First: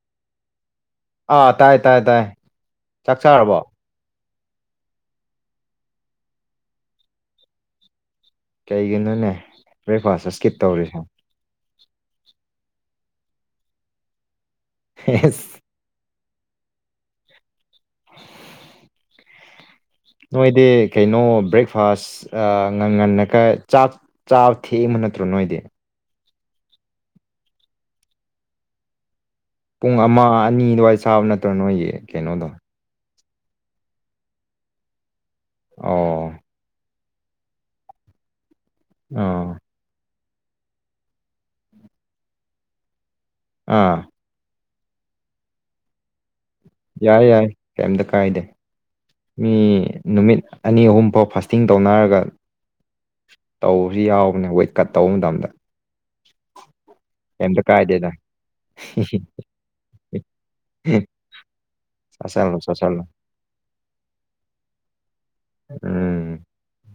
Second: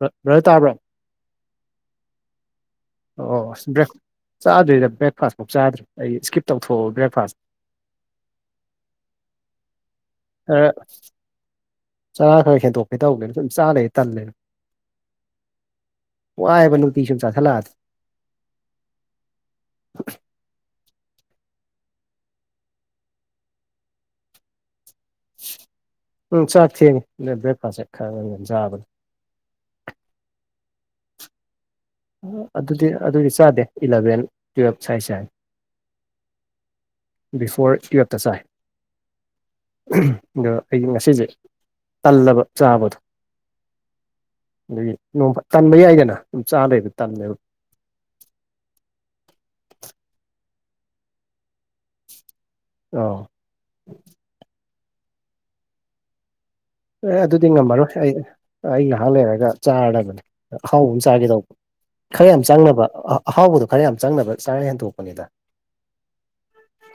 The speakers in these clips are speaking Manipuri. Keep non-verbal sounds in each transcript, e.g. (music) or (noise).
ꯕꯔꯗꯔ ꯇꯥꯕ꯭ꯔꯣ ꯑꯥ ꯇꯥꯏ ꯇꯥꯏ ꯇꯥꯏ ꯆꯥꯛ ꯑꯣ ꯑꯣ ꯆꯥꯔꯕꯣ ꯑꯁ ꯕ꯭ꯔꯦꯛ ꯆꯥꯗ꯭ꯣꯏꯗ ꯕ꯭ꯔꯦꯛꯐꯥꯁꯐꯥꯎꯛ ꯆꯥꯗ꯭ꯔꯦ ꯑꯩ ꯏꯁꯀꯤꯞ ꯇꯧꯊꯣꯛꯑꯣ ꯕ꯭ꯔꯦꯛꯐꯥꯁ ꯀꯩꯒꯤꯅꯣꯅꯦ ꯕ꯭ꯔꯦꯛꯐꯥꯁ ꯑꯁꯀꯤꯠ ꯈꯔ ꯇꯧꯔꯤꯁꯦ ꯆꯔꯥ ꯈꯔ ꯍꯦꯟꯗꯣꯛꯀꯦ ꯇꯧꯕꯅ ꯁꯨꯝ ꯆꯥꯔꯦ ꯇꯜꯂꯦꯅ ꯍꯦꯁ ꯋꯥꯏꯌꯦꯕ ꯅꯨꯡꯇꯤꯒꯤ ꯆꯥꯁꯤꯜꯂꯛꯑꯗꯤ ꯅꯣꯏꯗꯤ ꯀꯩꯅꯣ ꯕ꯭ꯔꯦꯛꯐꯥꯁ ꯉꯟ ꯉꯟꯅꯀ ꯆꯥꯛ ꯆ ꯊꯦꯛꯕ ꯅꯠꯇ꯭ꯔꯣ ꯅꯣꯏꯗꯤ ꯎꯝ ꯆꯠ ꯊꯦꯅꯤ ꯕ꯭ꯔꯦꯛꯐꯥꯁꯠ ꯈꯔ ꯈꯔ ꯆꯥꯕꯒꯤ ꯄꯨꯡ ꯑꯃ ꯑꯅꯤ ꯑꯗꯨꯋꯥꯏ ꯆꯥꯕ ꯅꯠꯇ꯭ꯔꯣ ꯅꯣꯏꯒꯤ ꯀꯩꯅꯣꯗꯣ ꯑꯗꯨꯗꯤ ꯑꯗꯨꯗꯤ ꯆꯥꯗꯦ ꯏꯂꯚꯦꯟ ꯇꯨꯌꯦꯜꯞ ꯁ꯭ꯋꯥꯏ ꯆꯥꯏ ꯑꯣ ꯕꯤꯐꯣꯔ ꯇꯨꯌꯦꯜꯞꯇ ꯆꯥꯏ ꯑ ꯑꯗꯣ ꯑꯩꯒꯤ ꯉꯁꯤꯁꯦ ꯇꯜꯂꯕ ꯆꯥꯕꯗꯣ ꯑꯥ ꯑꯗꯒꯤ ꯅꯣꯡ ꯇꯟꯕ ꯌꯥꯏꯗꯅ ꯑꯗꯨꯝ ꯆꯥ ꯂꯩꯕ ꯌꯥꯏ ꯇꯜꯂꯦꯕ ꯌꯥꯏ ꯀꯩꯝꯇ ꯀꯥꯏꯗꯦ ꯃꯤ ꯅꯨꯃꯤꯠ ꯑꯅꯤ ꯑꯍꯨꯝꯐꯥꯎ ꯐꯥꯁꯇꯤꯡ ꯇꯧꯅꯔꯒ ꯑꯥꯎ ꯇꯧꯕꯁꯨ ꯌꯥꯎꯕꯅꯦ ꯋꯦꯠꯀꯠ ꯇꯧꯕ ꯃꯇꯝꯗ ꯑꯦ ꯑꯗꯨꯗꯤ ꯀꯩꯝꯇ ꯉꯝꯃꯔꯣꯏ ꯀꯥꯏꯗꯦꯗ ꯑꯩ ꯑꯩ ꯉꯥꯏꯍꯥꯛ ꯂꯩꯔꯒ ꯆꯥꯅꯕꯅꯦ ꯑꯍꯥꯎꯕ ꯑꯃ ꯆꯥꯒꯦꯗꯧꯕ ꯈꯔ ꯌꯥꯝ ꯆꯥꯁꯜꯂꯣ ꯆꯪꯅꯕ ꯆꯥꯁꯜꯂꯣ ꯑꯍꯥꯎꯕꯗꯣ ꯈꯔ ꯌꯥꯝ ꯆꯪꯅꯕ ꯆꯥꯔ ꯍꯦꯟꯗꯣꯛꯄꯅꯤꯗ ꯎꯝ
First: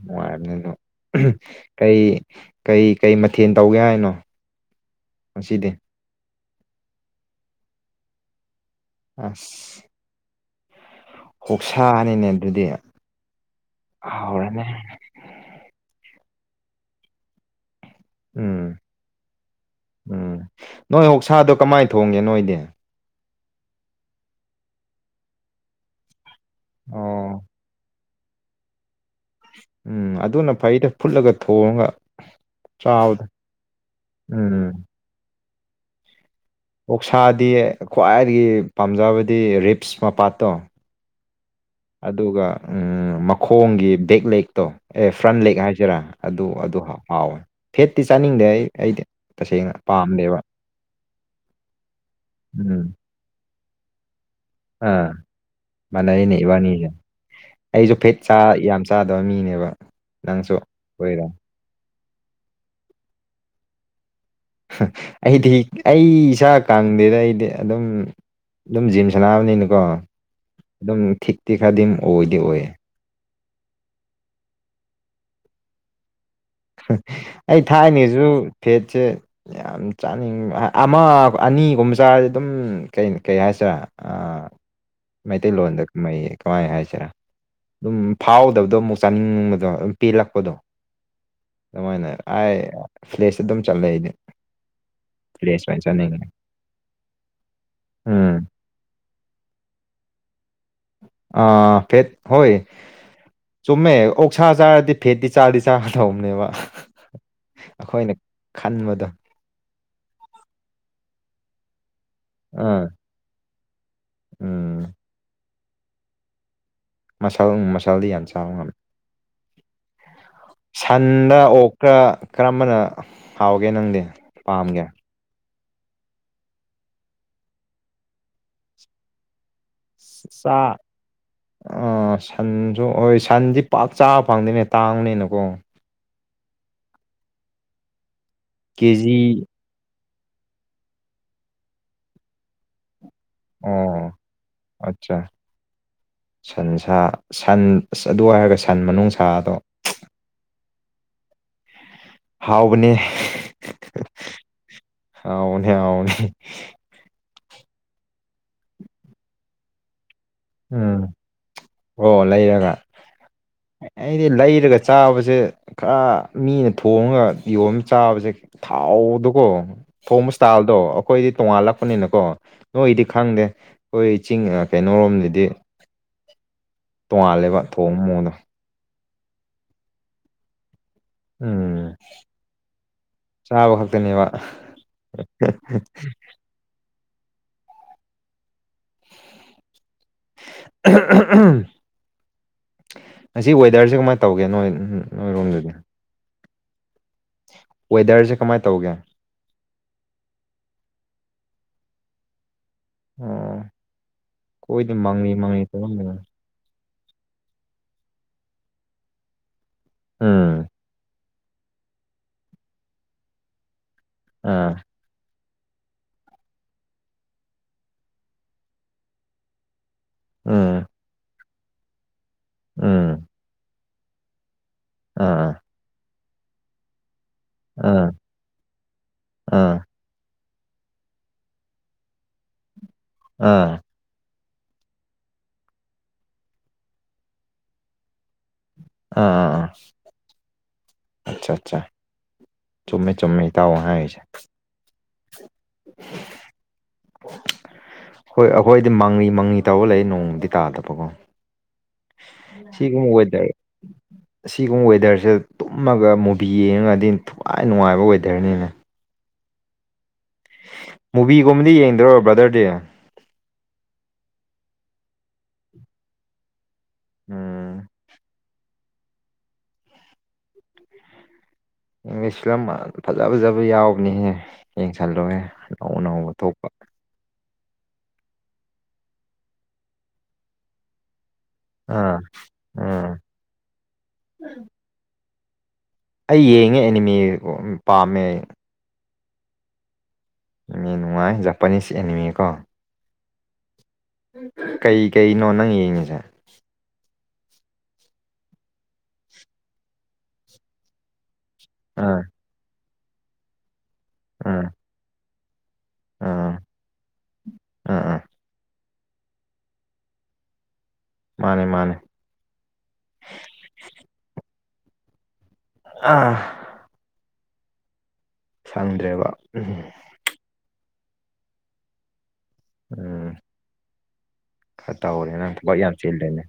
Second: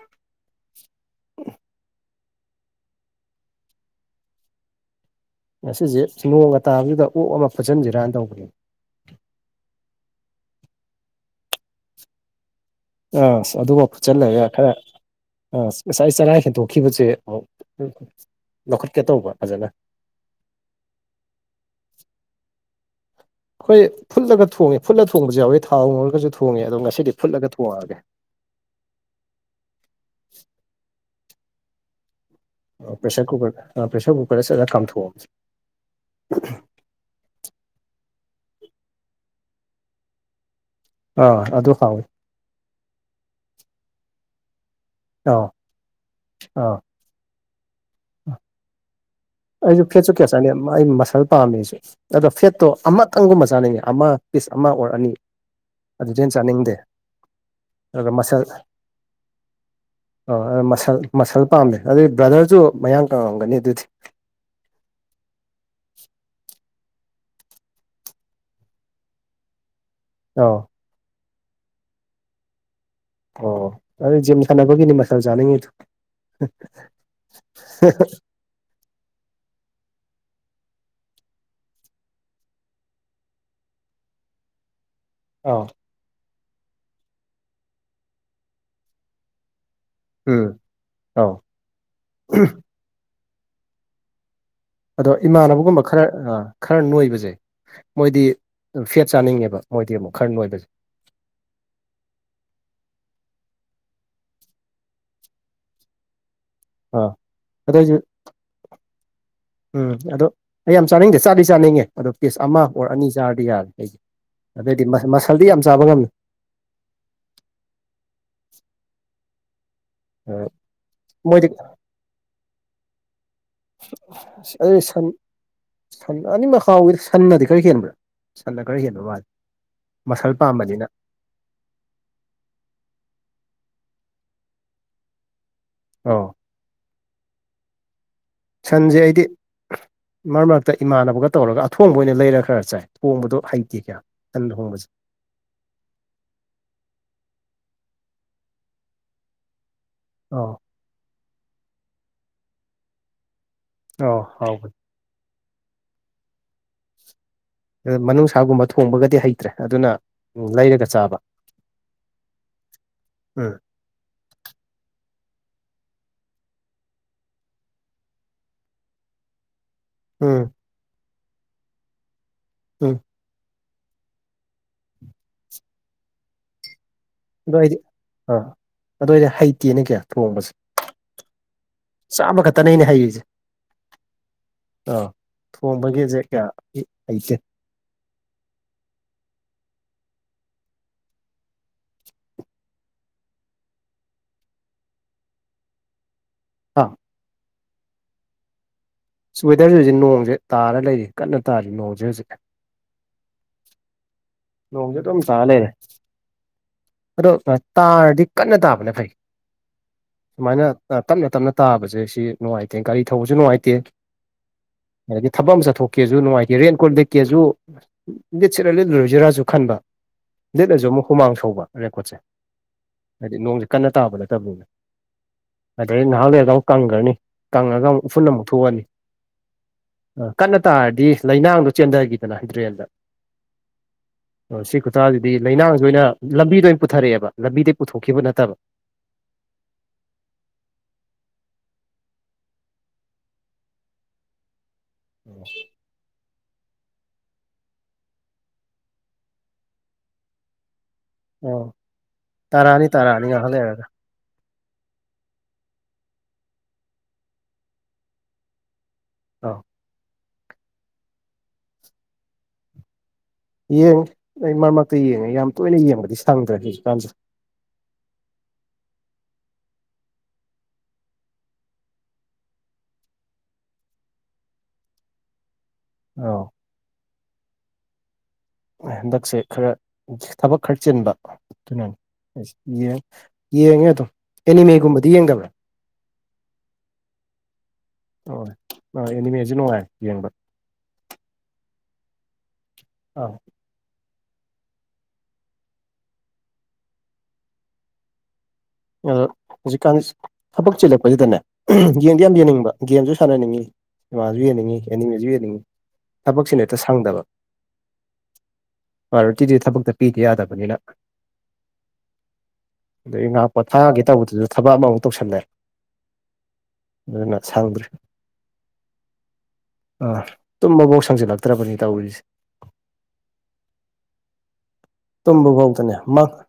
ꯅꯨꯡꯉꯥꯏꯕꯅꯤ ꯑꯗꯣ ꯀꯩ ꯀꯩ ꯀꯩ ꯃꯊꯦꯜ ꯇꯧꯒꯦ ꯍꯥꯏꯅꯣ ꯉꯁꯤꯗꯤ ꯉꯁꯤꯁꯦ ꯅꯣꯡꯒ ꯇꯥꯕꯁꯤꯗ ꯑꯣꯛ ꯑꯃ ꯐꯨꯠꯆꯟꯁꯤꯔꯅ ꯇꯧꯕꯅꯦ ꯑꯁ ꯍꯣꯛꯁꯥꯅꯤꯅꯦ ꯑꯗꯨꯗꯤ ꯑ ꯑꯗꯨꯃ ꯐꯨꯠꯆꯜꯂꯒ ꯍꯥꯎꯔꯅꯤ ꯈꯔ ꯑ ꯉꯁꯥꯏ ꯆꯔ ꯍꯦꯟꯗꯣꯛꯈꯤꯕꯁꯦ ꯑꯃꯨ ꯎꯝ ꯂꯧꯈꯠꯀꯦ ꯇꯧꯕ ꯐꯖꯅ ꯎꯝ ꯅꯣꯏ ꯑꯣꯨ ꯁꯥꯗꯣ ꯀꯃꯥꯏꯅ ꯊꯣꯡꯒꯦ ꯅꯣꯏꯗꯤ ꯍꯣꯏ ꯐꯨꯠꯂꯒ ꯊꯣꯡꯉꯦ ꯐꯨꯠꯂ ꯊꯣꯡꯕꯁꯨ ꯌꯥꯎꯋꯤ ꯊꯥꯎ ꯉꯔꯒꯁꯨ ꯊꯣꯡꯉꯦ ꯑꯗꯣ ꯉꯁꯤꯗꯤ ꯑꯣ ꯐꯨꯠꯂꯒ ꯊꯣꯡꯉꯛꯑꯒꯦ ꯎꯝ ꯑꯗꯨꯅ ꯐꯩꯗ ꯐꯨꯠꯂꯒ ꯊꯣꯡꯉꯒ ꯆꯥꯕꯗ ꯄ꯭ꯔꯦꯁꯔ ꯀꯨꯀꯔ ꯄ꯭ꯔꯦꯁꯔ ꯀꯨꯀꯔꯗ ꯆꯠꯂ ꯎꯝ ꯀꯥꯝꯊꯣꯛꯑꯕꯁꯦ ꯑꯣꯛꯁꯥꯗꯤ ꯈ꯭ꯋꯥꯏꯗꯒꯤ ꯄꯥꯝꯖꯕꯗꯤ ꯔꯤꯞꯁ ꯃꯄꯥꯠꯇꯣ ꯑꯥ ꯑꯗꯨ ꯍꯥꯎ ꯑꯗꯨꯒ ꯃꯈꯣꯡꯒꯤ ꯕꯦꯛ ꯂꯦꯛꯇꯣ ꯑꯦ ꯐ꯭ꯔꯟ ꯑꯥ ꯂꯦꯛ ꯍꯥꯏꯁꯤꯔꯥ ꯑꯗꯨ ꯑꯥ ꯑꯗꯨ ꯍꯥꯎ ꯍꯥꯎꯋꯤ ꯐꯦꯠꯇꯤ ꯆꯥꯅꯤꯡꯗꯦ ꯑꯩ ꯑꯩꯗꯤ ꯇꯁꯦꯡꯅ ꯑꯩꯁꯨ ꯐꯦꯠꯁꯨ ꯀꯌꯥ ꯄꯥꯝꯗꯦꯕ ꯆꯥꯅꯤꯡꯩ ꯑꯩ ꯃꯁꯜ ꯄꯥꯝꯃꯦ ꯑꯩꯁꯨꯦ ꯑꯗꯣ ꯐꯦꯠꯇꯣ ꯎꯝ ꯑꯃꯇꯪꯒꯨꯝꯕ ꯆꯥꯅꯤꯡꯉꯦ ꯑꯃ ꯄꯤꯁ ꯑꯃ ꯑꯣꯔ ꯑꯅꯤ ꯑꯥ ꯑꯗꯨꯗꯩ ꯍꯦꯟꯅ ꯃꯥꯟꯅꯩꯅꯦ ꯆꯥꯅꯤꯡꯗꯦ ꯏꯕꯥꯅꯤꯖꯦ ꯑꯩꯁꯨ ꯑꯗꯨꯒ ꯐꯦꯠ ꯆꯥ ꯃꯁꯜ ꯌꯥꯝ ꯆꯥꯗꯕ ꯃꯤꯅꯦꯕ ꯅꯪꯁꯨ ꯑ ꯃꯁꯜ ꯑꯣꯏꯔꯣ ꯃꯁꯜ ꯄꯥꯝꯃꯦ ꯑꯗꯨꯏ ꯕ꯭ꯔꯗꯔꯁꯨ ꯃꯌꯥꯡ ꯀꯪꯉꯝꯒꯅꯤ ꯑꯗꯨꯗꯤ ꯑꯩꯗꯤ ꯑꯩ ꯏꯁꯥꯛ ꯀꯥꯡꯗꯦꯗ ꯑꯩꯗꯤ ꯑꯗꯨꯝ ꯑꯗꯨꯝ ꯖꯤꯝ ꯁꯥꯟꯅꯥꯅꯕꯅꯤꯅꯀꯣ ꯑꯥꯎ ꯑꯗꯨꯝ ꯊꯤꯛꯇꯤ ꯈꯗꯤꯝ ꯑꯣꯏꯗꯤ ꯑꯣꯏꯌꯦ ꯑꯣ ꯑꯗꯨꯗꯤ ꯖꯤꯝ ꯁꯥꯟꯅꯕꯒꯤꯅꯤ ꯃꯁꯜ ꯆꯥꯅꯤꯡꯉꯤꯗꯨ ꯑꯩ ꯊꯥꯏꯅꯤꯁꯨ ꯐꯦꯠꯁꯦ ꯌꯥꯝ ꯆꯥꯅꯤꯡꯕ ꯑꯃ ꯑꯅꯤꯒꯨꯝꯕ ꯆꯥꯔꯗꯤ ꯑꯗꯨꯝ ꯀꯩ ꯀꯩ ꯍꯥꯏꯁꯤꯔꯦ ꯑ ꯑꯥꯎ ꯃꯩꯇꯩꯂꯣꯟꯗ ꯃꯩ ꯀꯃꯥꯏ ꯍꯥꯏꯁꯤꯔꯥ ꯑꯗꯨꯝ ꯐꯥꯎꯗꯕꯗꯣ ꯑꯃꯨꯛ ꯆꯥꯅꯤꯡꯕꯗꯣ ꯎꯝ ꯄꯦꯜꯂꯛꯄꯗꯣ ꯑꯥꯎ ꯑꯗꯨꯃꯥꯏꯅ ꯑꯥꯏ ꯐ꯭ꯂꯦꯁꯇ ꯑꯗꯨꯝ ꯆꯠꯂꯦ ꯑꯩꯗꯤ ꯑꯗꯣ ꯐ꯭ꯂꯦꯁ ꯑꯣꯏꯅ ꯏꯃꯥꯟꯅꯕꯒꯨꯝꯕ ꯈꯔ ꯆꯥꯅꯤꯡꯉꯦ ꯈꯔ ꯅꯣꯏꯕꯁꯦ ꯃꯣꯏꯗꯤ ꯎꯝ ꯐꯦꯠ ꯆꯥꯅꯤꯡꯉꯦꯕ ꯃꯣꯏꯗꯤ ꯑꯃꯨꯛ ꯈꯔ ꯅꯣꯏꯕꯁꯦ ꯑ ꯐꯦꯠ ꯍꯣꯏ ꯆꯨꯝꯃꯦ ꯑꯣꯛꯁꯥ ꯆꯥꯔꯗꯤ ꯐꯦꯠꯇꯤ ꯆꯥꯗꯤ ꯆꯥꯒꯗꯧꯕꯅꯦꯕ ꯑ ꯑꯗꯣ ꯑꯩꯁꯨ ꯑꯩꯈꯣꯏꯅ ꯈꯟꯕꯗꯣ ꯎꯝ ꯑꯗꯣ ꯑꯩ ꯌꯥꯝ ꯆꯥꯅꯤꯡꯗꯦ ꯆꯥꯗꯤ ꯆꯥꯅꯤꯡꯉꯦ ꯑꯗꯣ ꯄꯤꯁ ꯑꯃ ꯑꯥ ꯑꯣꯔ ꯑꯅꯤ ꯆꯥꯔꯗꯤ ꯌꯥꯔꯦ ꯑꯩꯗꯤ ꯑꯗꯨꯏꯗꯤ ꯎꯝ ꯃꯥꯁꯜ ꯃꯁꯜꯗꯤ ꯌꯥꯝ ꯆꯥꯕ ꯉꯝꯃꯤ ꯃꯁꯜ ꯃꯁꯜꯗꯤ ꯌꯥꯝꯟ ꯆꯥꯕ ꯉꯝꯃꯤ ꯁꯟꯗ ꯃꯣꯏꯗꯤ ꯑꯣꯛ ꯀ ꯀꯔꯝꯕꯅ ꯍꯥꯎꯒꯦ ꯅꯪꯗꯤ ꯑꯩ ꯄꯥꯝꯒꯦ ꯁꯟ ꯁꯟ ꯑꯅꯤꯃꯛ ꯍꯥꯎꯋꯤ ꯁꯟꯅꯗꯤ ꯈꯔ ꯍꯦꯟꯕ꯭ꯔꯥ ꯁꯟꯅ ꯈꯔ ꯍꯦꯟꯕ ꯃꯥꯜꯂꯤ ꯆꯥ ꯑꯥ ꯁꯟꯁꯨ ꯍꯣꯏ ꯁꯟꯗꯤ ꯄꯥꯛ ꯆꯥꯕ ꯐꯪꯗꯦꯅꯦ ꯇꯥꯡꯅꯤꯅꯀꯣ ꯑꯥꯎ ꯁꯟꯁꯦ ꯀꯦꯖꯤ ꯑꯩꯗꯤ ꯃꯔꯛ ꯃꯔꯛꯇ ꯏꯃꯥꯟꯅꯕꯒ ꯇꯧꯔꯒ ꯑꯊꯣꯡꯕ ꯑꯣꯏꯅ ꯂꯩꯔ ꯈꯔ ꯆꯥꯏ ꯊꯣꯡꯕꯗꯣ ꯐꯩꯇꯦ ꯀꯌꯥ ꯁꯟ ꯊꯣꯡꯕꯁꯦ ꯑꯆꯥ ꯁꯟ ꯁꯟꯁꯥ ꯁꯟ ꯑꯁ ꯑꯗꯨ ꯍꯥꯏꯔꯒ ꯁꯟ ꯃꯅꯨꯡ ꯁꯥꯗꯣ ꯑꯣ ꯍꯥꯎꯕꯅꯦ ꯑꯣ ꯍꯥꯎ ꯍꯥꯎꯕꯅꯦ ꯍꯥꯎꯕꯅꯦ ꯃꯅꯨꯡꯁꯥꯒꯨꯝꯕ ꯊꯣꯡꯕꯒꯗꯤ ꯍꯩꯇ꯭ꯔꯦ ꯑꯗꯨꯅ ꯂꯩꯔꯒ ꯎꯝ ꯆꯥꯕ ꯑꯣ ꯂꯩꯔꯒ ꯎꯝ ꯑꯩꯗꯤ ꯂꯩꯔꯒ ꯆꯥꯕꯁꯦ ꯈꯔ ꯃꯤꯅ ꯊꯣꯡꯉꯒ ꯌꯣꯝ ꯆꯥꯕꯁꯦ ꯊꯥꯎꯗꯨꯀꯣ ꯍꯣꯝ ꯎꯝ ꯏꯁꯇꯥꯜꯗꯣ ꯑꯩꯈꯣꯏꯗꯤ ꯇꯣꯉꯥꯜꯂꯛꯄꯅꯤꯅꯀꯣ ꯎꯝ ꯅꯣꯏꯗꯤ ꯈꯪꯗꯦ ꯑꯩꯈꯣꯏ ꯆꯤꯡ ꯀꯩꯅꯣꯔꯣꯝꯗꯗꯤ ꯇꯣꯡꯉꯥꯜꯂꯦꯕ ꯑꯗꯨꯏꯗꯤ ꯊꯣꯡꯕ ꯃꯑꯣꯡꯗꯣ ꯑꯥ ꯑꯗꯨꯋꯥꯏꯗꯤ ꯍꯩꯇꯦꯅ ꯀꯌꯥ ꯊꯣꯡꯕꯁꯦ ꯎꯝ ꯆꯥꯕ ꯈꯛꯇꯅꯦ ꯑꯩꯅ ꯍꯩꯔꯤꯁꯦ ꯆꯥꯕ ꯈꯛꯇꯅꯦꯕ ꯑꯥ ꯊꯣꯡꯕꯒꯦꯁꯦ ꯀꯌꯥ ꯍꯩꯇꯦ (unintelligible) ꯉꯁꯤ ꯋꯦꯗꯔꯁꯦ ꯀꯃꯥꯏꯅ ꯇꯧꯒꯦ ꯅꯣꯏ ꯅꯣꯏꯔꯣꯝꯗꯨꯗꯤ ꯑꯥ ꯋꯦꯗꯔꯁꯦ ꯀꯃꯥꯏꯅ ꯇꯧꯒꯦ ꯏꯁ ꯋꯦꯗꯔꯁꯦ ꯍꯧꯖꯤꯛ ꯅꯣꯡꯁꯦ ꯇꯥꯔ ꯂꯩꯔꯤ ꯀꯟꯅ ꯇꯥꯔꯤ ꯅꯣꯡꯁꯦ ꯍꯧꯖꯤꯛ ꯑꯣ ꯀꯣꯏꯗꯤ ꯅꯣꯡꯁꯦ ꯑꯗꯨꯝ ꯃꯥꯡꯉ ꯇꯥꯔ ꯂꯩꯔꯦ ꯃꯥꯡꯉ ꯇ ꯑꯗꯣ ꯇꯥꯔꯗꯤ ꯀꯟꯅ ꯇꯥꯕꯅ ꯐꯩ ꯎꯝ ꯁꯃꯥꯏꯅ ꯇꯞꯅ ꯇꯞꯅ ꯇꯥꯕꯁꯦ ꯁꯤ ꯅꯨꯡꯉꯥꯏꯇꯦ ꯒꯥꯔꯤ ꯊꯧꯕꯁꯨ ꯅꯨꯡꯉꯥꯏꯇꯦ ꯑꯥ ꯑꯗꯒꯤ ꯊꯕꯛ ꯑꯃ ꯆꯠꯊꯣꯛꯀꯦꯁꯨ ꯅꯨꯡꯉꯥꯏꯒꯦ ꯔꯦꯟ ꯀꯣꯜ ꯂꯤꯦꯛꯀꯦꯁꯨ ꯂꯤꯠ ꯁꯤꯔ ꯂꯤꯠꯂꯔꯣꯏꯁꯤꯔꯥ ꯁꯨ ꯈꯟꯕ ꯂꯤꯠꯂꯁꯨ ꯎꯝ ꯑꯃꯨꯛ ꯍꯨꯃꯥꯡ ꯁꯧꯕ ꯔꯦꯡꯀꯣꯔꯠꯁꯦ ꯎꯝ ꯍꯥꯏꯗꯤ ꯅꯣꯡꯁꯦ ꯀꯟꯅ ꯇꯥꯕ ꯅꯠꯇꯕꯅꯤꯅ ꯑꯥ ꯑꯗꯩ ꯅꯍꯥꯟꯋꯥꯔꯒ ꯑꯃꯨꯛ ꯀꯪꯈ꯭ꯔꯅꯤ ꯀꯪꯉꯒ ꯑꯃꯨꯛ ꯑꯥ ꯎꯐꯨꯟꯅ ꯑꯃꯨꯛ ꯊꯣꯛꯑꯅꯤ ꯑꯥ ꯑꯥ ꯑ ꯀꯟꯅ ꯇꯥꯔꯗꯤ ꯂꯩꯅꯥꯡꯗꯣ ꯆꯦꯟꯊꯈꯤꯗꯅ ꯗ꯭ꯔꯦꯟꯗ ꯑ ꯑꯣ ꯁꯤ ꯈꯨꯇꯥꯁꯤꯗꯤ ꯂꯩꯅꯥꯡꯁ ꯑꯣꯏꯅ ꯂꯝꯕꯤꯗ ꯑꯣꯏꯅ ꯄꯨꯊꯔꯛꯑꯦꯕ ꯂꯝꯕꯤꯗꯩ ꯄꯨꯊꯣꯛꯈꯤꯕ ꯅꯠꯇꯕ ꯑꯥ ꯑꯥ ꯑꯥ ꯑꯆꯥ ꯑꯆꯥ ꯆꯨꯝꯃꯦ ꯆꯨꯝꯃꯦ ꯏꯇꯥꯎ ꯍꯥꯏꯁꯦ ꯎꯝ ꯑꯣ ꯍꯣꯏ ꯑꯩꯈꯣꯏꯗꯤ ꯃꯪꯂꯤ ꯃꯪꯂꯤ ꯇꯧꯕ ꯂꯩ ꯅꯣꯡꯃꯗꯤ ꯇꯥꯗꯕꯀꯣ ꯑꯣ ꯇꯥꯔꯛꯑꯅꯤ ꯁꯤ ꯀ ꯇꯥꯔꯛꯑꯅꯤ ꯑꯣꯏꯋꯦꯗꯔꯦ ꯉꯥꯏꯍꯥꯛ ꯂꯩꯔꯒ ꯑꯁꯤꯒꯨꯝꯕ ꯋꯦꯗꯔꯁꯦ ꯇꯨꯝꯃꯒ ꯃꯨꯚꯤ ꯌꯦꯡꯉꯒꯗꯤ ꯊꯋꯥꯏ ꯅꯨꯡꯉꯥꯏꯕ ꯋꯦꯗꯔꯅꯤꯅꯦ ꯑꯥ ꯃꯨꯚꯤꯒꯨꯝꯕꯗꯤ ꯌꯦꯡꯗ꯭ꯔꯣ ꯕ꯭ꯔꯥꯗꯔꯗꯤ ꯌꯦꯡꯉ ꯑꯩ ꯃꯔꯛ ꯃꯔꯛꯇ ꯌꯦꯡꯉꯦ ꯌꯥꯝ ꯇꯣꯏꯅ ꯌꯦꯡꯕꯗꯤ ꯁꯪꯗ꯭ꯔꯦ ꯍꯧꯖꯤꯛꯀꯥꯟꯁꯦ ꯎꯝ ꯏꯪꯂꯤꯁꯤꯂꯝ ꯐꯖ ꯐꯖꯕ ꯌꯥꯎꯕꯅꯤꯍꯦ ꯌꯦꯡꯁꯜꯂꯋꯦ ꯑꯅꯧ ꯑꯅꯧꯕ ꯑꯧ ꯊꯣꯛꯄ ꯍꯟꯗꯛꯁꯦ ꯈꯔ ꯊꯕꯛ ꯈꯔ ꯆꯤꯟꯕ ꯑꯗꯨꯅꯅꯤ ꯑꯥ ꯑꯩꯁ ꯑꯥ ꯌꯦ ꯌꯦꯡꯉꯦ ꯑꯗꯝ ꯑꯦꯅꯤꯃꯦꯒꯨꯝꯕꯗꯤ ꯌꯦꯡꯕ꯭ꯔꯥ ꯑꯩ ꯌꯦꯡꯉꯦ ꯑꯦꯅꯤꯃꯦ ꯄꯥꯝꯃꯦ ꯑꯦꯅꯤꯃꯦꯁꯤ ꯅꯨꯡꯉꯥꯏ ꯌꯦꯡꯕ ꯃꯤꯦꯟ ꯋꯥꯥꯏ ꯖꯄꯅꯤꯁ ꯑꯦꯅꯤꯃꯤꯀꯣ ꯑꯥ ꯀꯩ ꯀꯩꯅꯣ ꯅꯪ ꯌꯦꯡꯉꯤꯁꯦ ꯑꯗꯣ ꯍꯧꯖꯤꯛꯀꯥꯟ ꯊꯕꯛ ꯆꯤꯜꯂꯛꯄꯁꯤꯗꯅꯦ ꯑꯥ ꯒꯦꯝꯗ ꯌꯥꯝ ꯌꯦꯡꯅꯤꯡꯕ ꯒꯦꯝꯖꯨ ꯁꯥꯟꯅꯅꯤꯡꯉꯤ ꯁꯤꯃꯥꯖꯨ ꯑꯥ ꯌꯦꯡꯅꯤꯡꯉꯤ ꯑꯦꯅꯤꯃꯦꯖꯨ ꯌꯦꯡꯅꯤꯡꯉꯤ ꯑꯥ ꯊꯥꯕꯛꯁꯤ ꯍꯦꯛꯇ ꯁꯪꯗꯕ ꯑꯥ ꯑꯥ ꯄꯥꯥꯏꯔꯣꯇꯤꯗꯤ ꯊꯕꯛꯇ ꯄꯤꯗ ꯌꯥꯗꯕꯅꯤꯅ ꯃꯥꯅꯦ ꯃꯥꯅꯦ ꯑꯗꯩ ꯉꯥꯛ ꯄꯣ ꯊꯥꯒꯦ ꯇꯧꯕꯗꯨꯖꯨ ꯊꯕꯛ ꯑꯃꯃꯨꯛ ꯇꯧꯁꯜꯂꯦ ꯑꯥ ꯑꯗꯨꯅ ꯁꯪꯗ꯭ꯔꯦ ꯁꯪꯗ꯭ꯔꯦꯕ ꯎꯝ ꯑꯥ ꯇꯨꯝꯕꯕꯨꯛ ꯁꯪꯖꯜꯂꯛꯇ꯭ꯔꯕꯅꯤ ꯇꯧꯔꯤꯁꯦ ꯎꯝ ꯈꯔ ꯇꯧꯔꯦ ꯅꯪ ꯇꯨꯝꯕꯕꯧ ꯊꯕꯛ ꯌꯥꯝ ꯇꯅꯦ ꯑꯃ ꯆꯤꯜꯂꯦꯅꯦ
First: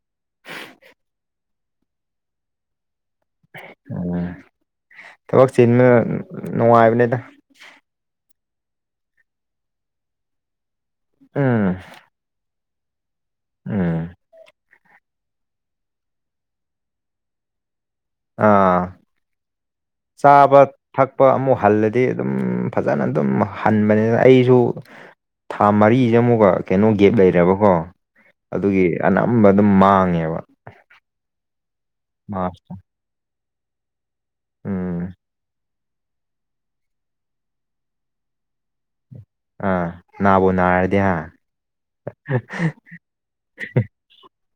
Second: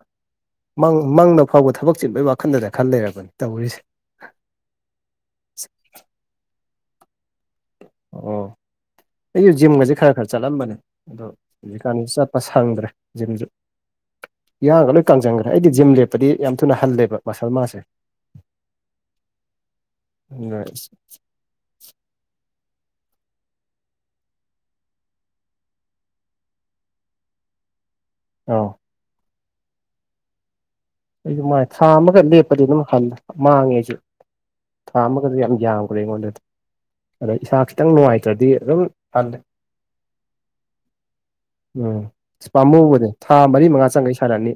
ꯃꯪ ꯃꯪꯗ ꯐꯥꯎꯕ ꯊꯕꯛ ꯆꯤꯟꯕꯒꯤ ꯋꯈꯜꯗꯗ ꯈꯜꯂꯩꯔꯕꯅꯤ ꯇꯧꯔꯤꯁꯦ ꯎꯝ ꯊꯕꯛ ꯆꯤꯟꯕ ꯅꯨꯡꯉꯥꯏꯕꯅꯤꯗ ꯑꯣ ꯑꯩꯖꯨ ꯖꯤꯝꯒꯖꯦ ꯈꯔ ꯈꯔ ꯆꯠꯂꯝꯕꯅꯦ ꯑꯗꯣ ꯎꯝ ꯍꯧꯖꯤꯛꯀꯥꯟꯗꯤ ꯆꯠꯄ ꯁꯪꯗ꯭ꯔꯦ ꯖꯤꯝꯁꯨ ꯎꯝ ꯏꯌꯥꯡꯒ ꯂꯣꯏ ꯀꯡꯖꯟꯒꯔꯦ ꯑꯩꯗꯤ ꯖꯤꯝ ꯂꯦꯞꯄꯗꯤ ꯌꯥꯝ ꯊꯨꯅ ꯍꯜꯂꯦꯕ ꯃꯁꯜ ꯃꯥꯁꯁꯦ ꯑꯥ ꯆꯥꯕ ꯊꯛꯄ ꯑꯃꯨꯛ ꯍꯜꯂꯦ ꯗꯤ ꯑꯗꯨꯝ ꯐꯖꯅ ꯑꯗꯨꯝ ꯍꯟꯕꯅꯤꯅ ꯑꯩꯖꯨ ꯊꯥ ꯃꯔꯤꯁꯦ ꯑꯃꯨꯛꯀ ꯀꯩꯅꯣ ꯒꯦꯞ ꯂꯩꯅꯕꯀꯣ ꯑꯧ ꯑꯗꯨꯒꯤ ꯑꯅꯝꯕ ꯑꯗꯨꯝ ꯃꯥꯡꯉꯦꯕ ꯑꯩꯁꯨ ꯃꯥꯏ ꯊꯥ ꯑꯃꯒ ꯂꯦꯞꯄꯗꯤ ꯃꯥꯁ ꯑꯗꯨꯝ ꯍꯟ ꯃꯥꯡꯉꯦ ꯑꯩꯁꯨ ꯊꯥ ꯎꯝ ꯑꯃꯒꯁꯦ ꯌꯥꯝ ꯌꯥꯝꯒꯔꯦ ꯑꯩꯉꯣꯟꯗꯗꯤ ꯑꯗꯥꯥ ꯏꯁꯥ ꯈꯤꯇꯪ ꯅꯨꯡꯉꯥꯏꯇ꯭ꯔꯗꯤ ꯑꯗꯨꯝ ꯍꯜꯂꯦ ꯑ ꯅꯥꯕꯨꯅꯥꯔꯗꯤ ꯍꯥ ꯎꯝ ꯄꯥꯝꯃꯨꯕꯅꯦ ꯊꯥ ꯃꯔꯤ ꯃꯪꯉꯥ ꯆꯪꯈꯩ ꯁꯥꯟꯅꯅꯤ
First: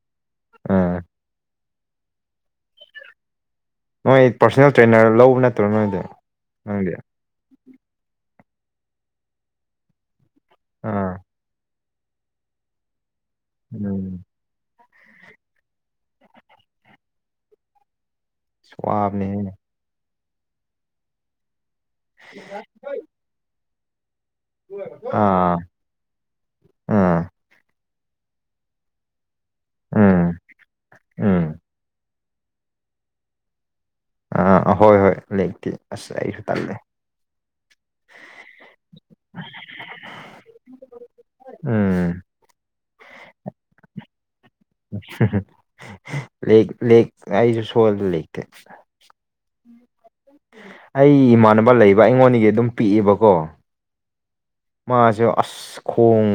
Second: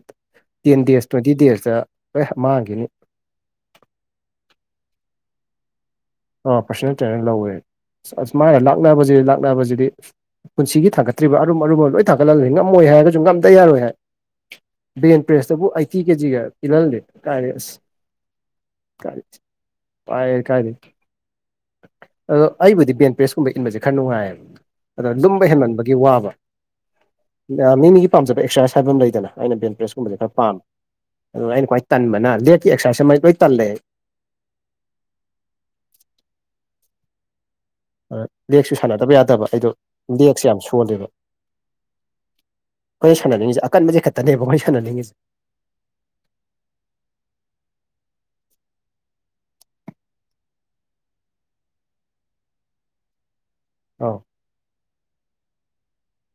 ꯇꯦꯟ ꯑꯥ ꯗꯦꯁ ꯇꯨꯋꯦꯟꯇꯤ ꯗꯦꯁꯇ ꯂꫭꯏ ꯃꯥꯡꯈꯤꯅꯤ ꯅꯣꯏ ꯄꯔꯁꯣꯅꯦꯜ ꯇ꯭ꯔꯦꯅꯔ ꯂꯧꯕ ꯅꯠꯇ꯭ꯔꯣ ꯅꯣꯏꯗꯤ ꯑꯣ ꯅꯪꯗꯤ ꯄꯔꯁꯣꯅꯦꯜ ꯇ꯭ꯔꯦꯅꯔ ꯂꯧꯋꯦ ꯑꯁ ꯃꯥꯥꯅ ꯂꯥꯛꯅꯕꯖꯤꯗꯤ ꯂꯥꯛꯅꯕꯖꯤꯗꯤ ꯄꯨꯟꯁꯤꯒꯤ ꯑꯥ ꯊꯥꯡꯒꯠꯇ꯭ꯔꯤꯕ ꯑꯔꯨꯝ ꯑꯔꯨꯝꯕ ꯂꯣꯏ ꯊꯥꯡꯒꯠꯍꯜꯂꯦ ꯉꯝꯃꯣꯏ ꯍꯥꯏꯔꯒꯖꯨ ꯉꯝꯗ ꯌꯥꯔꯣꯏ ꯍꯥꯏ ꯎꯝ ꯕꯦꯟ ꯄ꯭ꯔꯦꯁꯇꯕꯨ ꯑꯩꯠꯇꯤ ꯀꯦꯖꯤꯒ ꯄꯤꯜꯍꯜꯂꯦ ꯀꯥꯏꯔꯦ ꯑꯁ ꯑꯁ ꯀꯥꯏ ꯋꯥꯕꯅꯦꯍꯦ ꯋꯥꯏꯌꯦ ꯀꯥꯏꯗꯩꯩ ꯑꯗꯣ ꯑꯩꯕꯨꯗꯤ ꯄꯦꯟ ꯄ꯭ꯔꯦꯁꯀꯨꯝꯕ ꯏꯟꯕꯁꯦ ꯈꯔ ꯅꯨꯡꯉꯥꯏꯌꯦꯕ ꯑꯗꯣ ꯂꯨꯝꯕ ꯑꯥ ꯍꯦꯟꯃꯟꯕ ꯒꯤ ꯋꯥꯕ ꯑꯥ ꯃꯤ ꯃꯤꯒꯤ ꯄꯥꯝꯖꯕ ꯑꯦꯛꯁꯔꯁꯥꯏꯁ ꯍꯥꯏꯕ ꯑꯃ ꯂꯩꯗꯅ ꯑꯩꯅ ꯕꯦꯟ ꯄ꯭ꯔꯦꯁꯀꯨꯝꯕꯁꯦ ꯎꯝ ꯈꯔ ꯄꯥꯝꯃꯦ ꯑꯗꯨꯒ ꯎꯝ ꯑꯩꯅ ꯈ꯭ꯋꯥꯏ ꯇꯟꯕꯅ ꯂꯦꯛꯀꯤ ꯑꯦꯛꯁꯔꯁꯥꯏ ꯑꯃ ꯂꯣꯏ ꯇꯜꯂꯦ ꯑꯥ ꯍꯣꯏ ꯍꯣꯏ ꯂꯦꯛꯇꯤ ꯑꯁ ꯑꯩꯁꯨ ꯇꯜꯂꯦ ꯂꯦꯛꯁꯨ ꯁꯥꯟꯅꯗꯕ ꯌꯥꯗꯕ ꯑꯩꯗꯣ ꯂꯦꯛꯁꯦ ꯌꯥꯝ ꯁꯣꯜꯂꯦꯕ ꯎꯝ ꯑꯩꯈꯣꯏ ꯁꯥꯟꯅꯅꯤꯡꯖꯦ ꯑꯀꯟꯕꯖꯦ ꯈꯠꯇꯅꯦꯕ ꯑꯩꯈꯣꯏ ꯁꯥꯟ ꯂꯦꯛ ꯂꯦꯛꯅ ꯑꯩꯁꯨ ꯁꯣꯜ ꯂꯦ ꯑꯩ ꯏꯃꯥꯟꯅꯕ ꯂꯩꯕ ꯑꯩꯉꯣꯟꯗꯒꯤ ꯑꯗꯨꯝ ꯄꯤꯛꯑꯦꯕꯀꯣ ꯑꯥꯎ ꯃꯥꯖꯨ ꯑꯁ ꯑꯁ ꯈꯣꯡ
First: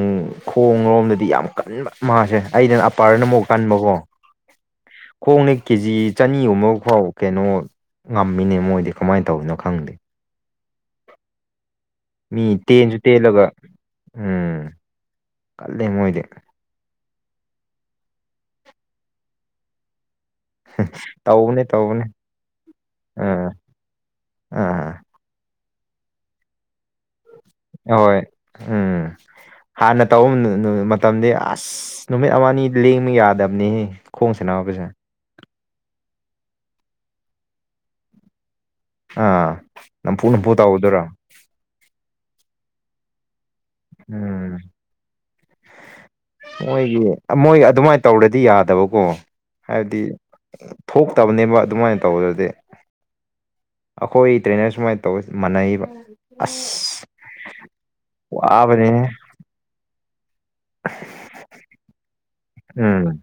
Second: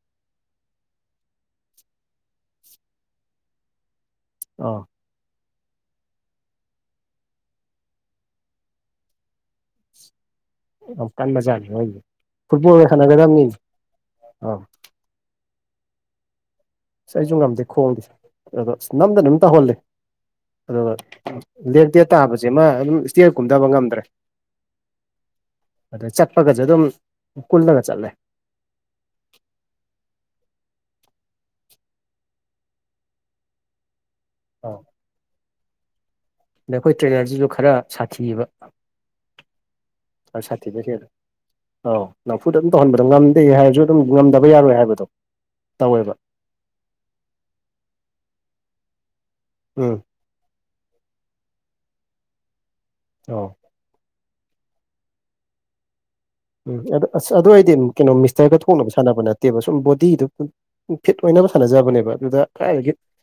ꯈꯣꯡ ꯂꯣꯝꯗꯗꯤ ꯌꯥꯝ ꯀꯟꯕ ꯃꯥꯁꯦ ꯑꯩꯩꯅ ꯑꯄꯔꯗ ꯑꯃꯨꯛ ꯀꯟꯕꯀꯣ ꯑꯧ ꯈꯣꯡꯅ ꯀꯦꯖꯤ ꯆꯅꯤꯒ ꯐꯥꯎ ꯀꯩꯅꯣ ꯉꯝꯃꯤꯅꯦ ꯃꯣꯏꯗꯤ ꯀꯃꯥꯏꯅ ꯇꯧꯔꯤꯅꯣ ꯈꯪꯗꯦ ꯌꯥꯝ ꯀꯟꯕꯥ ꯖꯥꯠꯅꯤ ꯃꫭꯏꯖꯦ ꯃꯤ ꯇꯦꯟꯖꯨ ꯇꯦꯜꯂꯒ ꯑꯥ ꯎꯝ ꯀꯜꯂꯦ ꯃꯣꯏꯗꯤ ꯑꯁ ꯑꯩꯖꯨ ꯉꯝꯗꯦ ꯈꯣꯡꯗꯤ ꯑꯗꯣ ꯑꯁ ꯅꯝꯗꯅ ꯑꯗꯨꯝ ꯇꯧꯍꯜꯂꯦ ꯑꯗꯨꯒ ꯇꯧꯕꯅꯦ ꯂꯦ ꯗꯦ ꯇꯧꯕꯅꯦ ꯇꯥꯕꯁꯦꯃ ꯑꯗꯨꯝ ꯏꯁꯇꯤꯌꯔ ꯑꯥ ꯀꯨꯝꯊꯕ ꯉꯝꯗ꯭ꯔꯦ ꯑꯥ ꯑꯗ ꯆꯠꯄꯒꯖꯦ ꯑꯗꯨꯝ ꯀꯨꯜꯂꯒ ꯆꯠꯂꯦ ꯑꯍꯣꯏ ꯎꯝ ꯍꯥꯟꯅ ꯇꯧꯕ ꯃꯇꯝꯗꯤ ꯑꯁ ꯅꯨꯃꯤꯠ ꯑꯃ ꯅꯤ ꯂꯦꯡꯕ ꯌꯥꯗꯝꯅꯤꯍꯦ ꯈꯣꯡꯁꯅꯕꯁꯦ ꯅꯈꯣꯏ ꯇ꯭ꯔꯦꯅꯔꯗꯨꯖꯨ ꯈꯔ ꯁꯥꯊꯤꯑꯦꯕ ꯑꯥ ꯅꯝꯐꯨ ꯈꯔ ꯅꯝꯐꯨ ꯁꯊꯤꯕ ꯍꯦꯜ ꯇꯧꯗꯣꯏꯔꯣ ꯑꯥꯎ ꯅꯝꯐꯨꯗ ꯑꯗꯨꯝ ꯇꯧꯍꯟꯕꯗꯣ ꯉꯝꯗꯦ ꯍꯥꯏꯔꯖꯨ ꯑꯗꯨꯝ ꯉꯝꯗꯕ ꯎꯝ ꯌꯥꯔꯣꯏ ꯍꯥꯏꯕꯗꯣ ꯇꯧꯋꯦꯕ ꯃꯣꯏꯒꯤ ꯃꯣꯏ ꯑꯗꯨꯃꯥꯏꯅ ꯇꯧꯔꯗꯤ ꯌꯥꯗꯕꯀꯣ ꯎꯝ ꯍꯥꯏꯕꯗꯤ ꯊꯣꯛꯇꯕꯅꯦꯕ ꯑꯗꯨꯃꯥꯏꯅ ꯇꯧꯕꯗꯗꯤ ꯑꯣ ꯑꯩꯈꯣꯏ ꯇ꯭ꯔꯦꯅꯔ ꯁꯨꯃꯥꯏ ꯇꯧ ꯌꯦ ꯃꯥꯟꯅꯩꯕ ꯎꯝ ꯑꯗꯣ ꯑꯁ ꯑꯗꯨ ꯑꯣꯏꯗꯤꯝ ꯀꯩꯅꯣ ꯃꯤꯁꯇꯔꯒ ꯋꯥꯕꯅꯦ ꯊꯣꯛꯅꯕ ꯁꯥꯟꯅꯕ ꯅꯠꯇꯦꯕ ꯁꯨꯝ ꯕꯣꯗꯤꯗꯨ ꯐꯤꯠ ꯑꯣꯏꯅꯕ ꯁꯥꯟꯅꯖꯕꯅꯦꯕ ꯑꯗꯨꯗ ꯀꯗꯥꯏꯗꯒꯤ ꯎ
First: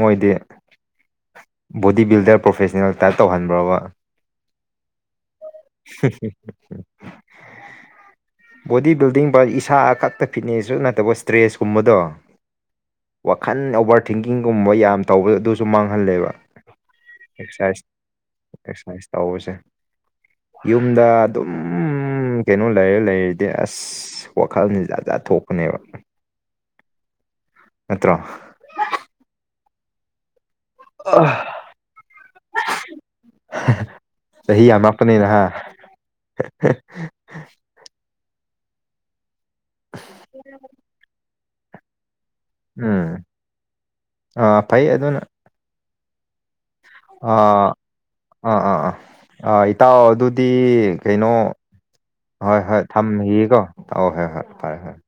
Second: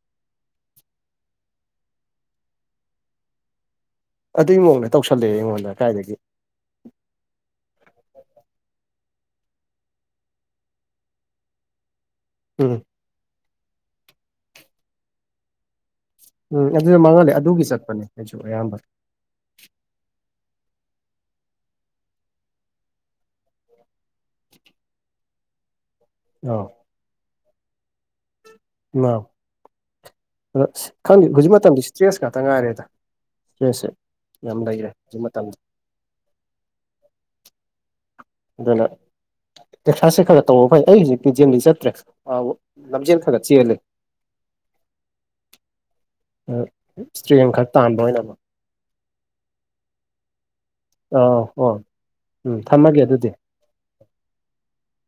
ꯃꯣꯏꯗꯤ ꯕꯣꯗꯤ ꯕꯤꯜꯗꯔ ꯄ꯭ꯔꯣꯐꯦꯁꯅꯦꯜ ꯇꯥꯏꯞ ꯇꯧꯍꯟꯕ꯭ꯔꯕ ꯑꯗꯨꯏ ꯃꯑꯣꯡꯗ ꯇꯧꯁꯜꯂꯛꯑꯦ ꯑꯩꯉꯣꯟꯗ ꯀꯥꯏꯗꯒꯤ ꯕꯣꯗꯤ ꯕꯤꯜꯗꯤꯡ ꯚꯥꯏ ꯏꯁꯥ ꯈꯛꯇ ꯐꯤꯠꯅꯦꯁꯁꯨ ꯅꯠꯇꯕ ꯏꯁꯇ꯭ꯔꯦꯁ ꯀꯨꯝꯕꯗꯣ ꯎꯝ ꯋꯥꯈꯜ ꯑꯣꯕꯔ ꯊꯤꯡꯀꯤꯡꯒꯨꯝꯕ ꯌꯥꯝ ꯇꯧꯕ ꯑꯗꯨ ꯇꯨ ꯃꯥꯡꯍꯜꯂꯦꯕ ꯎꯝ ꯑꯗꯨꯗ ꯃꯥꯡꯍꯜꯂꯦ ꯑꯗꯨꯒꯤ ꯑꯦꯛꯁꯔꯁꯥꯏꯖ ꯆꯠꯄꯅꯦ ꯑꯩꯁꯨ ꯑꯌꯥꯝꯕ ꯑꯦꯛꯁꯁꯥꯏꯁ ꯇꯧꯕꯁꯦ ꯌꯨꯝꯗ ꯑꯗꯨꯝ ꯀꯩꯅꯣ ꯂꯩꯔ ꯂꯩ ꯗꯤ ꯑꯁ ꯋꯥꯈꯜꯅꯤ ꯖꯥꯠꯖꯥꯠ ꯊꯣꯛꯄꯅꯦꯕ ꯑꯥꯎ ꯅꯠꯇ꯭ꯔꯣ ꯃꯥ ꯑꯗ ꯈꯪꯗꯦ ꯍꯧꯖꯤꯛ ꯃꯇꯝꯗꯤ ꯏꯁꯇ꯭ꯔꯦꯁ ꯉꯥꯛꯇ ꯉꯥꯏꯔꯦꯗ ꯏꯁꯇ꯭ꯔꯦꯁꯁꯦ ꯌꯥꯝ ꯆꯍꯤ ꯂꯩꯔꯦ ꯍꯧꯖꯤꯛ ꯌꯥꯝꯃꯛꯄꯅꯤꯅ ꯍꯥ ꯃꯇꯝꯗ (inaudible) ꯑꯗꯨꯅ ꯇꯦꯛꯁꯥꯁꯦ ꯈꯒ ꯇꯧꯕ ꯐꯩ ꯑꯩ ꯍꯧꯖꯤꯛꯇꯤ ꯖꯤꯝꯗꯤ ꯆꯠꯇ꯭ꯔꯦ ꯑꯥꯎ ꯂꯝꯖꯦꯜ ꯈꯥ ꯒꯥ ꯆꯦꯜꯂꯦ ꯥ ꯑ ꯐꯩ ꯑꯗꯨꯅ ꯑ ꯏꯁꯇ꯭ꯔꯦꯡ ꯈꯛ ꯑꯥ ꯇꯥꯟꯕ ꯑꯣꯏꯅꯃꯛ ꯑꯥ ꯑꯥ ꯑꯥ ꯑꯥ ꯏꯇꯥꯎ ꯑꯗꯨꯗꯤ ꯀꯩꯅꯣ ꯑꯥ ꯍꯣꯏ ꯎꯝ ꯍꯣꯏ ꯍꯣꯏ ꯊꯝꯃꯒꯦ ꯑꯗꯨꯗꯤ ꯊꯝꯈꯤꯀꯣ ꯑꯧ ꯍꯣꯏ ꯍꯣꯏ ꯐꯔꯦ ꯐꯔꯦ